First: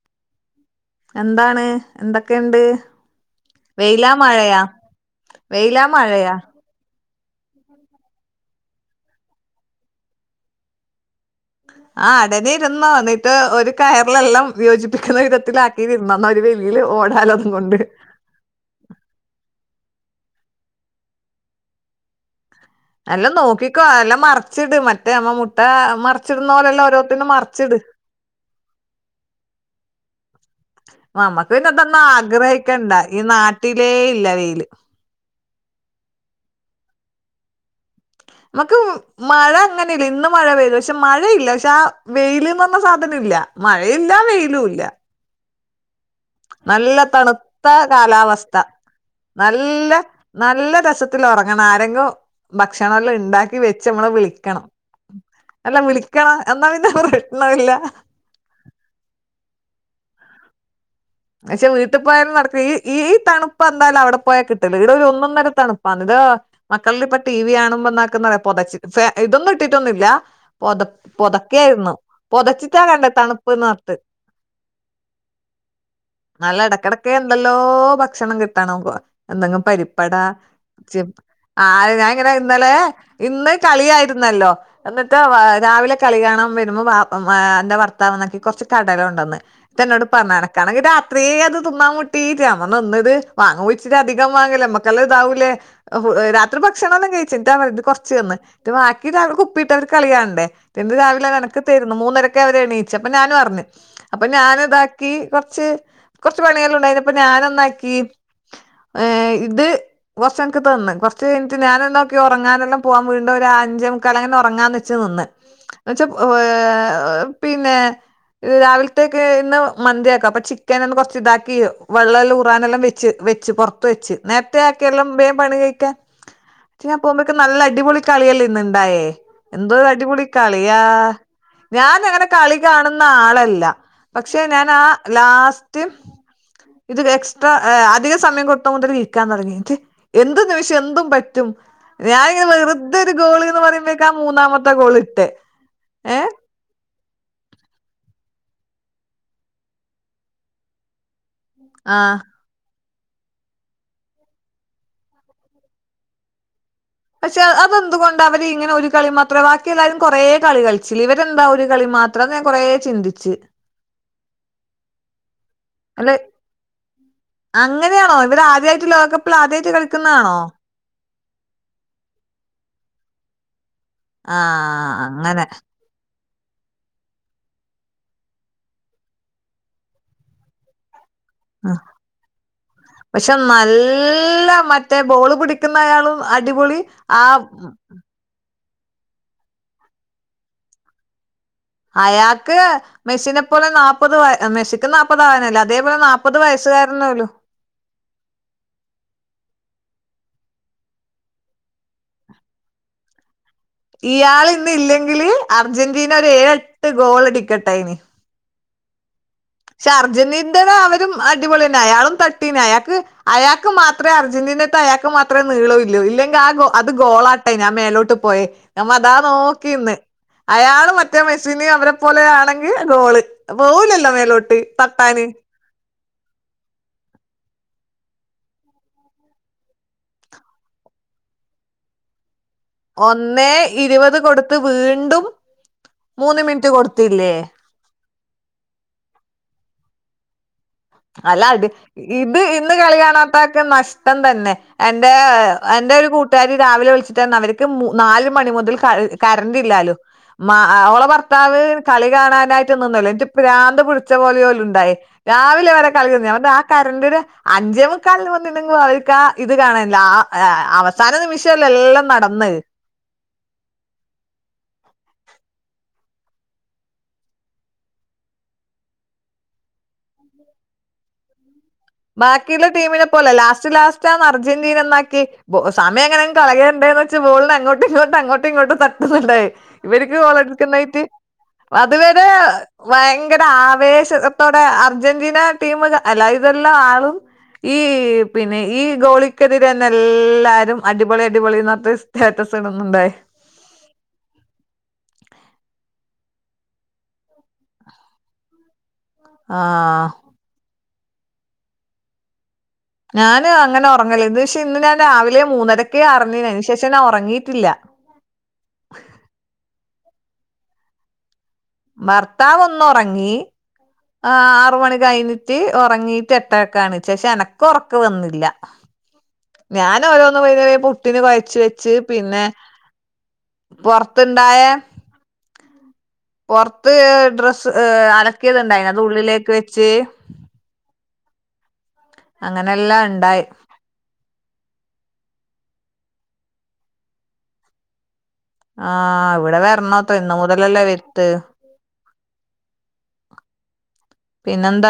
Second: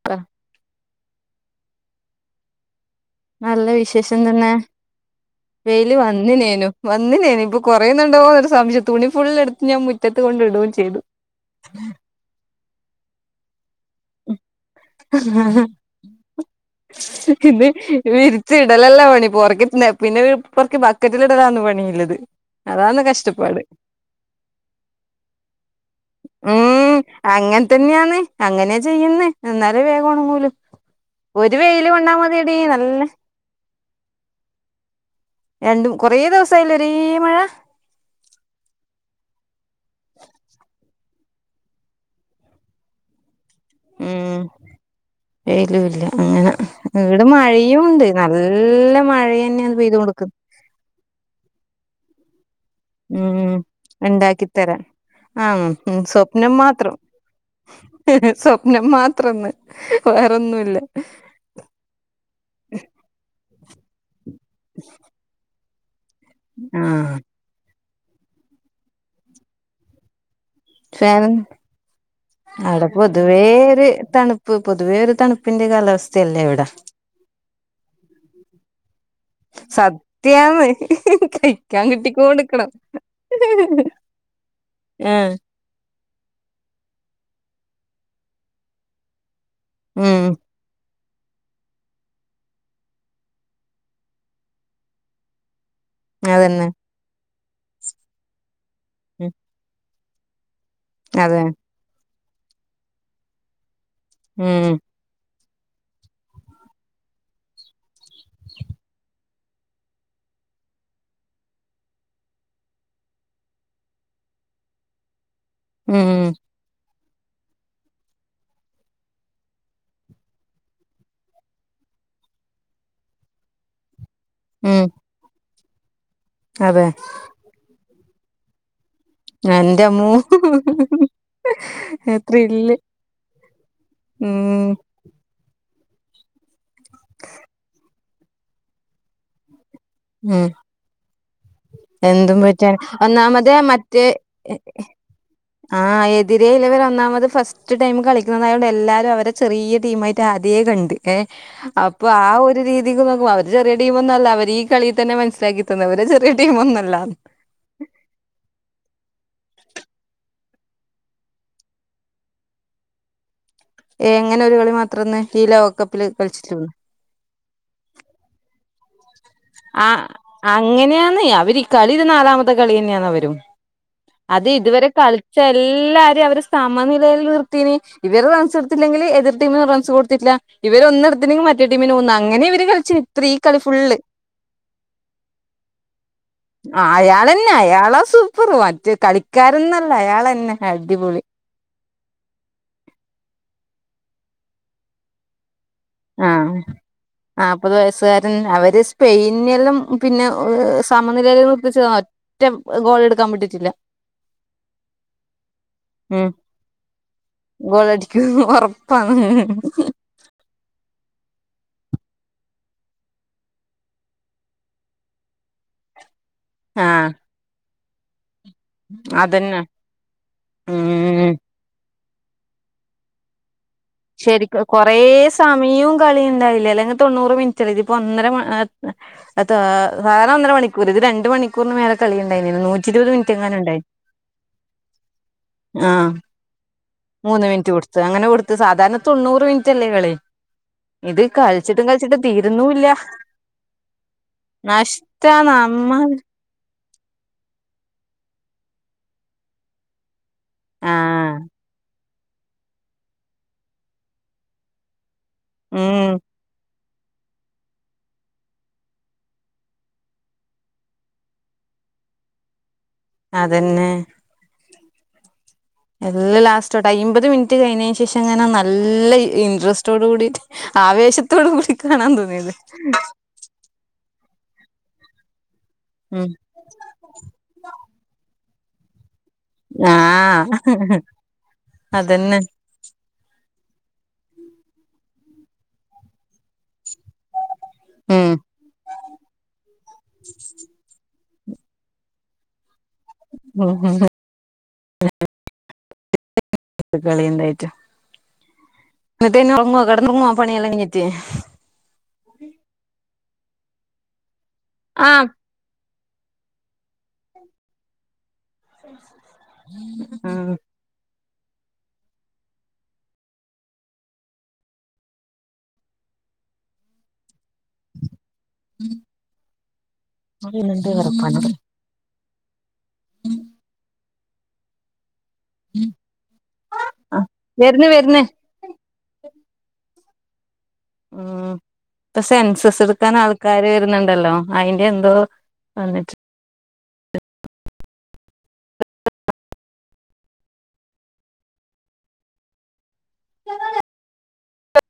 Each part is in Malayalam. [unintelligible] എന്താണ് എന്തൊക്കെയുണ്ട്. നല്ല വെയിലാ വിശേഷം തന്നെ മഴയാ വെയിലാ വെയില് മഴയാ വന്നിനേനു വന്നിനി ഇപ്പൊ കൊറേന്നുണ്ടോ ന്നൊരു സംശയം തുണി ഫുള്ളെടുത്ത് ഞാൻ മുറ്റത്ത് കൊണ്ട് ഇടുവേം ചെയ്തു ആ അടനിരുന്നോ എന്നിട്ട് ഒരു കയറിലെല്ലാം വിയോജിപ്പിക്കുന്ന വിധത്തിലാക്കി ഇരന്നന്ന ഒരു വലിയിൽ ഓടാലതും കൊണ്ട് ഇത്തിടലല്ല പണി പുറക്കി പിന്നൊരു പൊറക്കി ബക്കറ്റിലിടലാണ് പണിള്ളത് എല്ലാം നോക്കിക്കോ എല്ലാം മറച്ചിട് മറ്റേ നമ്മ മുട്ട മറച്ചിടുന്ന പോലെല്ലാം ഉം ഓരോ അങ്ങനെ തന്നെയാണ് അങ്ങനെ ചെയ് ചെയ്യന്നേ എന്നാലേ വേഗം ഒണങ്ങൂലൂ ഒരു വെയില് കൊണ്ടാമതിയെടീ നല്ല ഇനാട്ടിലേ ഇല്ല വെയില് രണ്ടും കൊറേ ദിവസായില്ലേ ഒരേ മഴ മ്മക്കും മഴ അങ്ങനില്ല ഇന്ന് മഴ പെയ്തു പക്ഷെ മഴയില്ല പക്ഷെ ആഹ് വെയിലന്ന് പറഞ്ഞ സാധനം ഇല്ല മഴയില്ല വെയിലും ഇല്ല വെയിലും ഇല്ല അങ്ങനെ നല്ല ഇവിടെ തണുത്ത മഴയുണ്ട് കാലാവസ്ഥ നല്ല മഴയന്നെയാണ് നല്ല പെയ്ത് കൊടുക്കുന്ന് നല്ല രസത് ത്തിലുറങ്ങണം ആരെങ്കിലും ഭക്ഷണെല്ലാം ഉം ഉണ്ടാക്കി വെച്ച് നമ്മളെ ഇണ്ടാക്കി വിളിക്കണം തരാൻ ആഹ് അല്ല ഉം വിളിക്കണം സ്വപ്നം എന്നാ പിന്നെ പ്രെഷ്നമില്ല നം മാത്രെന്ന് വേറൊന്നുമില്ല എന്നെച്ചാ വീട്ടിപോയാലും നടക്കി ഈ ഈ തണുപ്പ് എന്തായാലും അവിടെ പോയാൽ കിട്ടില്ല ഇവിടെ ഒരു ഒന്നര തണുപ്പ് വന്നത് മക്കളിൽ ആഹ് ഇപ്പ ടി വി കാണുമ്പോന്നാക്കുന്നറിയ പൊതച്ചേ ഇതൊന്നും ഇട്ടിട്ടൊന്നുമില്ല പൊതപ്പ് ഫാൻ പൊതക്കായാരുന്നു പൊതച്ചിട്ടാ കണ്ടേ തണുപ്പ്ന്ന്റട്ട് പ്പം പൊതുവെ ഒരു തണുപ്പിന്റെ കാലാവസ്ഥയല്ലേ ഇവിടെ ഒക്കെ എന്തല്ലോ ഭക്ഷണം കിട്ടണ എന്തെങ്കിലും പരിപ്പടാ സത്യാന്ന് ആ കഴിക്കാൻ ഞാൻ ഇങ്ങനെ കിട്ടിക്കോണ്ട്ക്കണം ഇന്നലെ ഇന്ന് കളിയായിര്ന്നല്ലോ എന്നിട്ട ആഹ് വാ രാവില കളി കാണാൻ വര്മ്പോ വാ എന്റെ ഭർത്താവെനിക്ക് കൊർച്ച് കടലൊണ്ടന്ന് എന്നിട്ടെന്നോട് ഉം പർഞ്ഞാണ് ഇൻകണങ്കി രാത്രേ അത് തിന്നാ മുട്ടീട്ട് ഞാപർഞ്ഞു ഒന്നിത് വാങ്ങുമ്പൊച്ചിരി അധികം വാങ്ങലേ നമ്മക്കെല്ലാതാവൂലെ രാത്രി അതന്നെ ഭക്ഷണം ഒന്നും കഴിച്ച് ഇതാത് കൊർച്ചന്ന് ത്ബാക്കി ഉം രാവിലെ കുപ്പിയിട്ട് അവര്ക്ക് കളിയാണണ്ടേ പിന്നെ രാവിലെ അതെ എനക്ക് തര്ന്നെ മൂന്നരക്ക് അവരെ എണീച്ചെ അപ്പൊ ഞാനുഅർഞ്ഞ് അപ്പൊ ഉം ഞാനുതാക്കി കൊർ കൊർച്ച് കൊർച്ച് പണിയെല്ലണ്ടായിനി അപ്പൊ ഞാനെന്നാക്കി ഏ ഇത് കൊച്ചൻക്ക് തന്ന് കൊറച്ചയ്ഞ്ഞിട്ട് ഞാനെന്താക്കി ഒറങ്ങാനല്ലാം പോവാൻ വീണ്ടും ഒരഞ്ചേ മുക്കാല് അങ്ങനെ ഒറങ്ങാന്നെച്ച് നിന്ന് ന്ന്ച്ചാ ഉം ഏ പിന്നെ രാവിൽത്തേക്ക് ഇന്ന് മന്ത്യാക്കാ പ ചിക്കനൊന്ന് കൊർച്ച് ഇതാക്കി വെള്ളം എല്ലം ഊറാനെല്ലാം വെച്ച് വെച്ച് പൊ ർത്ത് വെച്ച് നേരത്തെ ഉം ആക്കിയെല്ലാം വേം പണി കഴിക്ക അതെ പോമ്പം ക്ക് നല്ല അടിപൊളി കളിയല്ലേ ഇന്ന്ണ്ടായേ എന്റമ്മൂ എന്തോരടിപൊളി കളിയാ ഞാൻ അങ്ങനെ കളി ത്രില്ല് കാണുന്ന ആളല്ല പക്ഷെ ഉം ഞാനാ ലാസ്റ്റ് ഇത് എക്സ്ട്രാ അധിക സമയം കൊടുത്ത മുതല് ഇരിക്കാൻ തുടങ്ങി ഇത് എന്ത് ഉം നിമിഷം എന്തും പറ്റും എന്തും ഞാനിങ്ങനെ പറ്റാണ് വെർതൊരു ഗോള് ഒന്നാമത് എന്ന് മറ്റേ പറയുമ്പഴക്ക ആ മൂന്നാമത്തെ ഗോള് ഇട്ടെ ഏ ഇവര് ഒന്നാമത് ഫസ്റ്റ് ടൈം കളിക്കുന്നായോണ്ട് എല്ലാരും അവരെ ചെറിയ ടീമായിട്ട് ആദ്യേ കണ്ട് ഏ അപ്പൊ ആ ഒരു രീതിക്ക് നോക്കുമ്പ അവര് ചെറിയ ടീമന്നെല്ല അവര് കളീ തന്നെ മനസ്സിലാക്കിത്തന്ന് അവര് ചെറിയ ടീമൊന്നല്ലാന്ന് പക്ഷെ അതെന്തുകൊണ്ടാ അവരിങ്ങനെ ഒരു കളി മാത്രം ബാക്കി എല്ലാരും കൊറേ കളി കളിച്ചില്ലെ ഇവരെന്താ ഒരു കളി മാ ത്രം ഞാൻ കൊറേ ചിന്തിച്ച് എങ്ങനൊരു കളി മാത്രംന്ന് ഈ ലോകകപ്പില് അല്ലെ കളിച്ചിട്ട്ണ് അങ്ങനെയാണോ ഇവരാദ്യായിട്ട് ലോകക ആ അങ്ങനെയാന്ന് അവര് കളി ഇത് നാലാമത്തെ കളിയന്നെ അവരും അത് ഇതുവരെ ആഹ് കളിച്ച അങ്ങനെ. എല്ലാരും അവര് സ് സമയ നിലയിൽ നിർത്തീനി ഇവര് റൺസ് എടുത്തില്ലെങ്കില് എതിര് ടീമിന് റൺസ് കൊടുത്തിട്ടില്ല ഇവരൊന്ന് ഇട് ഇത്നിങ്ങും മറ്റേ ഉം. ടീമിന് ഒന്ന് അങ്ങനെ ഇവര് കൾചേ ഇത്രേം കളി ഫുള്ള് ഫുള്ള് മറ്റേ ബോള് പിടിക്കുന്നയാളും അടിപൊളി ആഹ് അളസു പ്പറ് മറ്റേ കളിക്കാരന്നല്ല അയാളന്നെ അടിപൊളി അയാക്ക് മെസിനെ പോലെ നാപ്പത് വ മെസിക്ക് നാപ്പതാവാനായ്ല്ലെ അ അതേപോല നാപ്പത് ആഹ് വയസ്സുകാരനോലും നാപ്പത് വയസ്സുകാരൻ അവര് സ്പെയിനിലും പിന്നെ സമനിലയിൽ നിർപ്പിച്ചതോ റ്റം ഗോളെടുക്കാൻ വിട്ടിട്ടില്ല ഇയാള് ഇന്ന ഇല്ലെങ്കില് അർജന്റീന ഒര് ഏഴെട്ട് ഗോളടിക്കട്ടേയിന് ക്ക് ഒറപ്പാണ് പക്ഷെ അർജന്റീനൻ്റെ അവരും അടിപൊളിന്നെ അയാളും തട്ടീനി അയാക്ക് അയാക്ക് മാ ത്രേ അർജന്റീനത്തെ അയാക്ക് മാത്രേ നീള ഇല്ലോ ഇല്ലെങ്കി ആ അത് ആഹ് ഗോളാട്ടേ ആ മേലോട്ട് പോയേ നമ്മതാ അതന്നെ നോക്കിന്ന് അയാള് മറ്റേ ഉം മെ സിനെ അവരെ പോലെ ആണെങ്കി ഗോള് പോവൂലല്ലോ മേലോട്ട് കൊറെ തട്ടാന് സമയും കളിണ്ടായില്ലേ അല്ലെങ്കി തൊണ്ണൂറ് മിൻറ്റല്ലെ ഇത് ഇപ്പൊ ഒന്നര മ അതാ സാധാരണ ഒന്നര മണിക്കൂറ് ഇത് രണ്ട് മണിക്കൂറിന് മേലെ കളിയുണ്ടായിനല്ലോ നൂ ഒന്നേ ഇരുപത് കൊട്ത്ത് വീണ്ടും ആഹ് മൂന്ന് മിൻറ്റ് കൊടുത്തില്ലേ മൂന്ന് മിനിറ്റ് കൊടുത്ത് അങ്ങനെ കൊട്ത്ത് സാധാരണ തൊണ്ണൂറ് മിൻറ്റല്ലേ കളി ഇത് നല്ല അടി കളിച്ചിട്ടും കളിച്ചിട്ട് ഇത് ഇന്ന് തീരുന്നൂല്ല കളി കാണാത്താക്ക നഷ്ടം തന്നെ എൻ്റെ നഷ്ടാ എന്റൊരു നമ്മൾ കൂ ട്ടാരി രാവിലെ വിളിച്ചിട്ടർഞ്ഞു അവര്ക്ക് നാല് മണി മുതൽ കർ കറണ്ട് ഇല്ലാലോ ഓളെ ആഹ് ഭർത്താവ് കളി കാണാനായി ഇന്റ ഭ്രാന്ത് പിടിച്ച പോലെ ഓല് ണ്ടായിയി രാവിലെ വരെ കളി ഉം തീർന്ന് ഞാൻ പറഞ് ആഹ് കരന്റ് നാ അഞ്ചേമുക്കാല്ന് വന്ന് [unintelligible] തല നിമിഷ ല്ലെ എല്ലാംനടന്ന് അതന്നെ എല്ല ലാസ്റ്റോട്ട് അമ്പത് മിനിറ്റ് കഴിഞ്ഞതിനന് ശേഷം അങ്ങനെ നല്ല ഇൻട്രസ്റ്റോട് കൂടിട്ട് ആവേശത്തോട്കൂടി. ബാക്കിയുള്ള ടീമിനെ പോലെ ലാസ്റ്റ് ലാസ്റ്റ്. അർജന്റീന എന്നാക്കി സമയ ഉം എങ്ങനേം കളയേണ്ട്ന്ന്. ബോളിന് അങ്ങോട്ടും ഇങ്ങോട്ടും അങ്ങോട്ടും ഇങ്ങോട്ടും തട്ടുന്നുണ്ട് ഇവർക്ക് ആഹ് വളടുക്കുന്നായിട്ട് അതുവരെ അതന്നെ വയങ്കര ആവേശത്തോടെ അർജന്റീന ടീമ് അല്ല ഇതെല്ലാം ആളും ഈ ഉം പിന്നെ ഈ ഗോളിക്കെതിരെ തന്നെ എല്ലാരും അടിപൊളി അടിപൊളിന്ന് പറഞ്ഞിട്ട് സ്റ്റാറ്റസ് ഇടുന്നുണ്ട് ഉം ഉം ആഹ് [unintelligible] ഞാന് അങ്ങനെ ഉറങ്ങല്ലേ. ഇത്ക്ഷെ ഇന്ന് ഞാൻ രാവിലെ മൂന്നരക്കെ അർഞ്ഞീനെ അയ്നെഷം ഞാൻ ഒർങ്ങിയിട്ടില്ല. ആഹ് ഭർത്താവ് ഒന്നുറങ്ങി. ആഹ് ആറ്മണി കഴിഞ്ഞിട്ട് ഒർങ്ങീട്ട് എട്ടര്ക്കാണ് എണീചെഹ് ക്ഷെ എനക്ക് ഒറക്കം വന്നില്ല ഞാൻ ഓരോന്ന് പുട്ടിന് കൊയച് വെച്ച് പിന്നെ ത് ണ്ടായ പോർത്ത് ആഹ് ഡ്രസ്സ് വരുന്ന് വരുന്ന് അൻ ഒക്കതുണ്ടായി അത് ഉള്ളിലേക്ക് വെച്ച്. ഉം പ്പം സെൻസെസ് അങ്ങനെല്ലാം എടുക്കാൻ ഉണ്ടായി ആൾക്കാര്. പിന്നെണ്ടല്ലോ അയിന്റെ എന്തോ വന്നിട്ട് ആഹ് ഇവിടെ വെർനോത്രെ ഇന്ന് മുതൽ അല്ലേ [unintelligible] പിന്നെന്താ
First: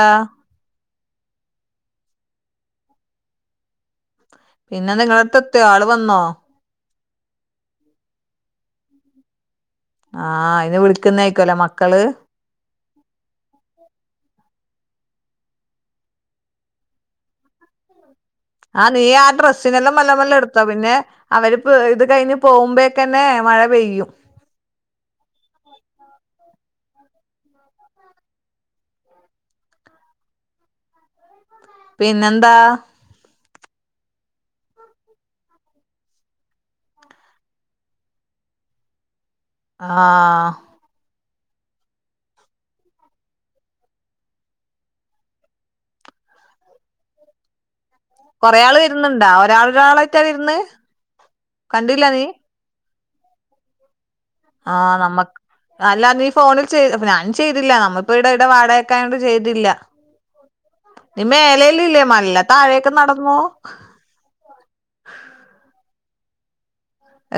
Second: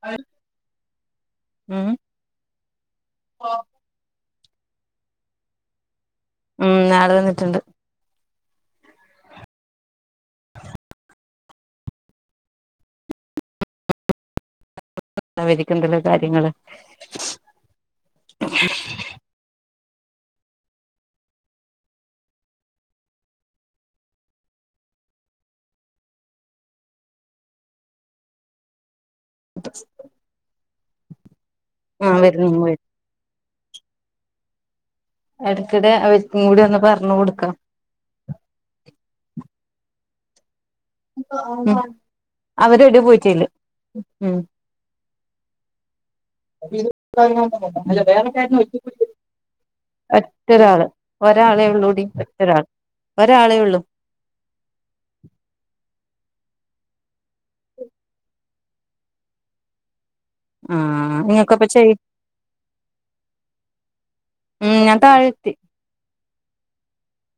ഉം പിന്നെ നിങ്ങള അടുത്ത് എത്തോ ആള് വന്നോ? ഉം ആള് വന്നിട്ട്ണ്ട്. ആഹ് അയനെ വിളിക്കുന്നാഇരിക്കുംല്ലെ മക്കള് [unintelligible] കാര്യങ്ങള് ആഹ് നീ ആ ഡ്രസ്സിനെല്ലാം മല്ല മല്ല എടുത്താ പിന്നെ. അവരിപ്പ ഇത് കഴിഞ്ഞ് പോവുമ്പോക്കെന്നെ മഴ പെയ്യും [inaudible] ആഹ് പിന്നെന്താ വരുന്ന് വരും ഇടയ്ക്കിടെ അവക്കും കൂടി ഒന്ന് പറഞ് കൊടുക്കണം ആഹ് അവര് എവിടെ പോയിട്ടീല്ല ഉം [unintelligible] കൊറേ ആള് വരുന്നുണ്ടാ ഒരാളൊരാളായിട്ടാ വരുന്ന് ഒറ്റൊരാള് ഒരാളെ ഉള്ളൂടി കണ്ടില്ല നീ ഒറ്റരാൾ ഒരാളേ ഉള്ളൂ ആഹ് നമ്മക്. അല്ലാ നീ ഫോണിൽ ചെയ്ത്. അപ്പ ഞാൻ ചെയ്തില്ല നമ്മപ്പെവടേ ഇവിടെ വാടകയ്ക്ക് ആയോണ്ട് ചെയ്തില്ല. ആഹ് നീ നിങ്ങൾക്കപ്പ മേലല്ല ചെയ് ഇല്ലേ മല്ല താഴെയൊക്കെ നടന്നോ? ഉം. ഞാൻ തായെത്തി.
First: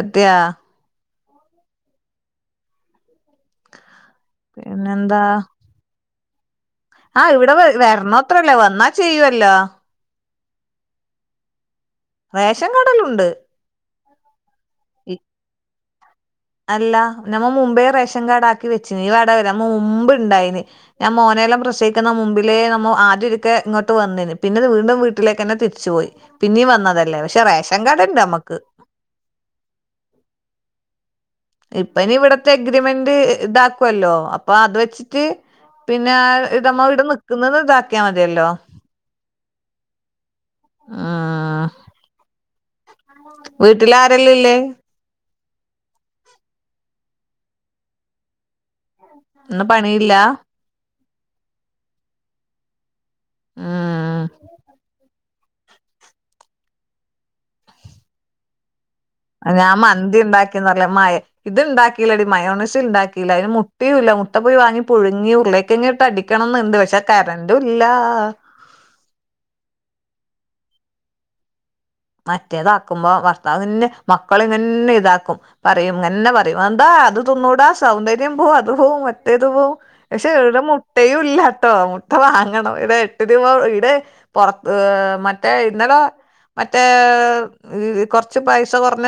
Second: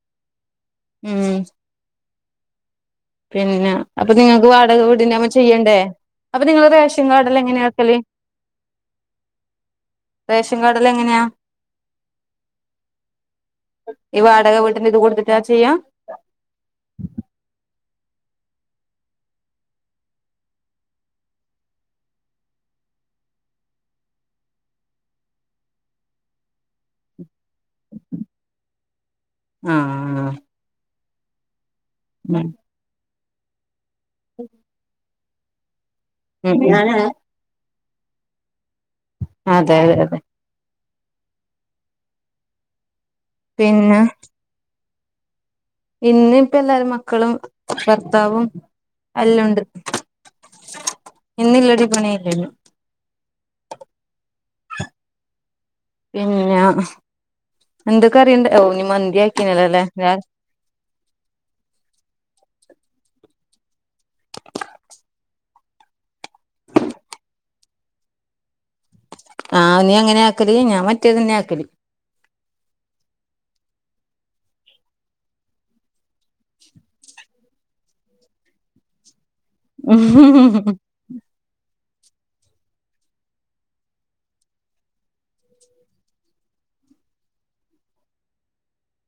എത്യാ ഉം പിന്നെ അപ്പൊ നിങ്ങൾക്ക് വാടക പിന്നെന്താ വീടിന് ചെയ്യണ്ടേ അപ്പൊ നിങ്ങള് റേഷൻ ആഹ് കാർഡെല്ലാം ഇവിടെ എങ്ങനെയാ വരോ ആക്കല് വരണോത്രല്ലേ വന്നാ ചെയ്യുവല്ലോ റേഷൻ കാർഡിലെങ്ങനെയാ റേഷൻ കടലുണ്ട്. ഇവ വാടക വീട്ടന് ഇത് ഇ- കൊടുത്തിട്ടാ ചെയ്യ. അല്ല നമ്മ മുമ്പേ റേഷൻ കാർഡ് ആക്കി വെച്ചിന്ഈ വടകരെ മുമ്പ് ഇണ്ടായിന്. ഞാൻ മോനെല്ലാം പ്രസയിക്കുന്ന മുമ്പിലേ നമ്മ ആദ്യൊ രിക്കെ ഇങ്ങോട്ട് വന്നിന് പിന്നെ വീണ്ടും വീട്ടിലേക്ക് ന്നെ തിരിച്ചു പോയി. പിന്നീ വന്നതല്ലേ പക്ഷെ റേഷൻ കാർഡുണ്ട് നമ്മക്ക്. ഉം. ഇപ്പനി ഇവിടത്തെ എ ഗ്രിമെന്റ് ഇതാക്കുവല്ലോ അപ്പൊ അത് വെച്ചിട്ട്. പിന്നെ ഉം ഇടമ്മ ഇവിട് നക്കുന്നത് ഇതാക്കിയാ മതിയല്ലോ. അതെ അതെ. ആഹ. വീട്ടിൽ പിന്നെ ആരല്ല ഇല്ലേ. ഇന്ന് ഇപ്പ എല്ലാരും മക്കളും ഭർത്താവും എല്ലണ്ട്. ഇന്ന് പണിയില്ല ഇന്നില്ലടി പണനിയില്ല. ആഹ. പിന്നെ എന്തൊക്കെ അറിയണ്ട ഓനി മന്തിയാ. ഞാൻ മന്തി ഉണ്ടാക്കിന്ന് മ ഇത് ഇണ്ടാക്കില്ലടി മയോണിസി ഉണ്ടാക്കില്ല അതിന് മു. പീല്ല മുട്ട പോയി വാങ്ങി പുഴുങ്ങി ഉരുളേക്കങ്ങിട്ട് അടിക്കണംന്നുണ്ട് പക്ഷെ കരഡൂല്ല. ആഹ് നീ അങ്ങനെ ആക്കല ഞാ മറ്റേത്ന്നെ ആക്കല. മറ്റേതാക്കുമ്പോ ഭർത്താവിന്നെ മക്കള ഇങ്ങന്നെ ഇതാക്കും. പറയും അങ്ങന്നെ പറയും എന്താ അത് തൊന്നൂടാ സൗന്ദര്യം പോവും അത് പോും. തു പോവും പക്ഷെ ഇടെ മുട്ടയും ഇല്ലാട്ടോ മുട്ട വാങ്ങണം ഇടെ എട്ട് രൂപ ഇടെ. പുറത്ത് മറ്റേ ഇന്നലെ. മറ്റേ കൊറച്ച് പൈസ കുറഞ്ഞ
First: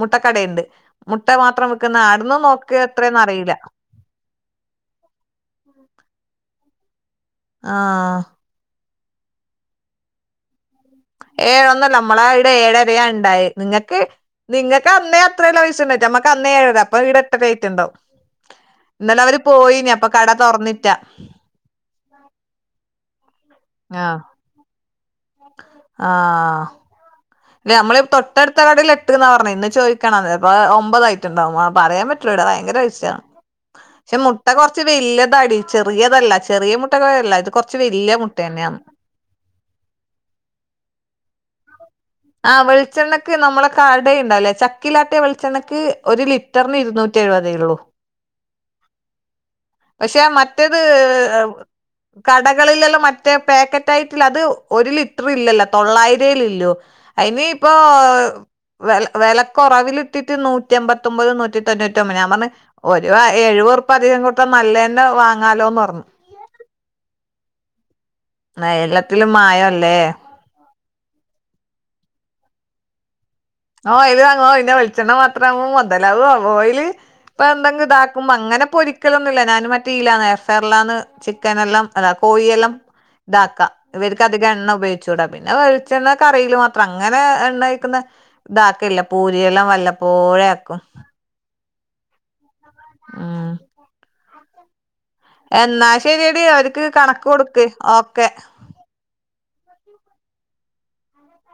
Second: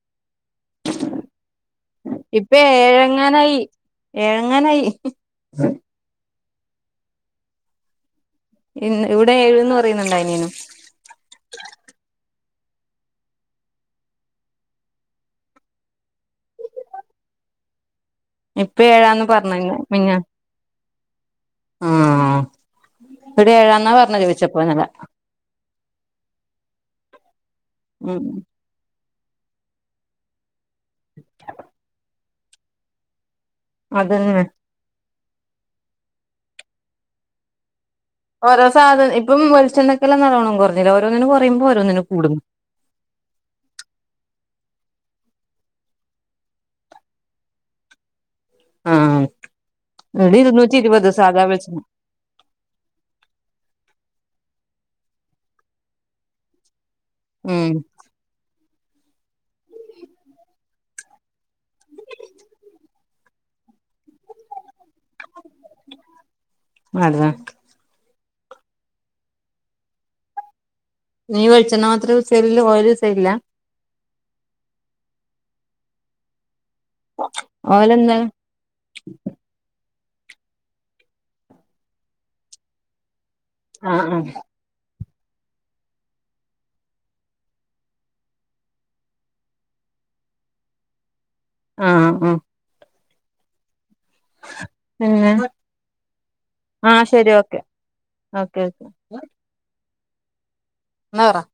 മുട്ടക്കടയുണ്ട്. മുട്ട മാത്രം വിൽക്കുന്ന അടന്നും നോക്കിയ എത്രന്ന അറിയില്ല. എഴങ്ങാനായി. ആഹ. ഇ ഇവിടെ ഏയ് പറയുന്നുണ്ടായിനിയനും. ഏഴൊന്നല്ല നമ്മളെ ഇവിടെ ഏഴരയ ഉണ്ടായ നിങ്ങക്ക്. നിങ്ങൾക്ക് അന്നേ അത്രേല്ല പൈസ ഉണ്ടറ്റ നമ്മക്ക് അന്നേ ഏഴര അപ്പൊ ഇവിടെ എട്ട ഡേറ്റ് ഉണ്ടാവും. ഇപ്പ ഇ ന്നല ഏഴാന്ന് വര് പറഞ്ഞന്നെ പോയിന് അപ്പൊ മിഞ്ഞാ കട തുറന്നിറ്റാ ആഹ് ഒരു ഏഴാന്നാ പറഞ്ഞത് ചോയിച്ചപ്പോ ഇന്നലെ ആ നമ്മള ഉം തൊട്ടടു കാർഡിൽ എട്ട്ന്ന് ന്ന പറഞ്ഞഞ് ഇന്ന് ചോദിക്കണത് ഒമ്പതായിട്ടുണ്ടാവും പറയാൻ പറ്റൂലട ഭയങ്കര പൈസ യാണ്. ക്ഷെ അതന്നെ മുട്ട കുറച്ച് വലിയത അടി ചെറിയതല്ല ചെറിയ മുട്ടല്ല ഇത് കൊറച്ച് വല്യ മുട്ട. ഓരോ തന്നെയാണ് സാധന ഇപ്പം വെളിചെണ്ണ കെ ലാം നല്ലോണം കുറഞ്ഞില്ല ഓരോന്നിന് കൊറിബം ഓരോനിന് ആഹ് വെളിച്ചെണ്ണ. നമ്മളെ കട ഉണ്ടല്ലേ ചക്കിലാട്ടെ വെളിച്ചെണക്ക് ഒരു ലിറ്ററിന് ഇരുന്നൂറ്റി എഴുപതേ ഉള്ളൂ. ആഹ് പക്ഷെ ആ ഇവിടെ ഇരുന്നൂറ്റി മറ്റേത്. ഇരുപത് സാധാ വെളിച്ചെണ്ണ കടകളിലല്ലോ മറ്റേ പാക്കറ്റ ആയിട്ടില്ല അത് ഒരു ലിറ്റർ ഇല്ലല്ലോ തൊള്ളായിരേ ഇല്ലോ. അയി ന് ഇപ്പൊ ഉം വ വിലക്കൊ റവിലിട്ടിട്ട് നൂറ്റിമ്പത്തി. തത്തൊമ്പത് നൂറ്റി തൊണൂറ്റി ഒബത് ഞാൻ പറന്ന്. ഒരു എഴുപഉർപ്യാ അതികം കൊടുത്താൽ നല്ലതന്നെ വാങ്ങാലോ എന്ന് ഓർ. അത. ന എല്ലത്തിലും മായല്ലേ. നീ വെളിച്ചെണ്ണ മാത്രം യൂസ് ചെയല് ഓയിൽ യൂസ് ചെയ്യല്ലേ. ഓ ഇത് അങ്ങോ പിന്നെ വെളിച്ചെണ്ണ മാത്രംആവുമ്പോ മുതലാവോ ഓയില് ഇപ്പൊ എന്തെങ്കിലും ഓയിലെന്താ ഇതാക്കുമ്പോ അങ്ങനെ പരി - ചിക്കലൊന്നുംല്ല ഞാൻ മറ്റേഇല്ലന്ന് എയർ ഫയർ ലാണ് ചിക്കൻ എല്ലാം കോഴിയെല്ലാം ഇത ആഹ് ഇവർക്ക് ആഹ് അധികം എണ്ണ ഉപയോഗിച്ചു കൂടാം പിന്നെ വെളിച്ചെണ്ണ കറില് മാത്രം അങ്ങനെ എണ്ണ കഴിക്കുന്ന. ഇതാക്കില്ല പൂരിയെല്ലാം വല്ലപ്പോഴെ ആക്കും ആഹ് ആഹ് ആഹ് പിന്നെ എന്നാ ശരിയടി അവർക്ക് ആഹ് കണക്ക് ശരി ഓക്കെ കൊടുക്ക് ഓക്കെ ഓക്കെ എന്നാ പറ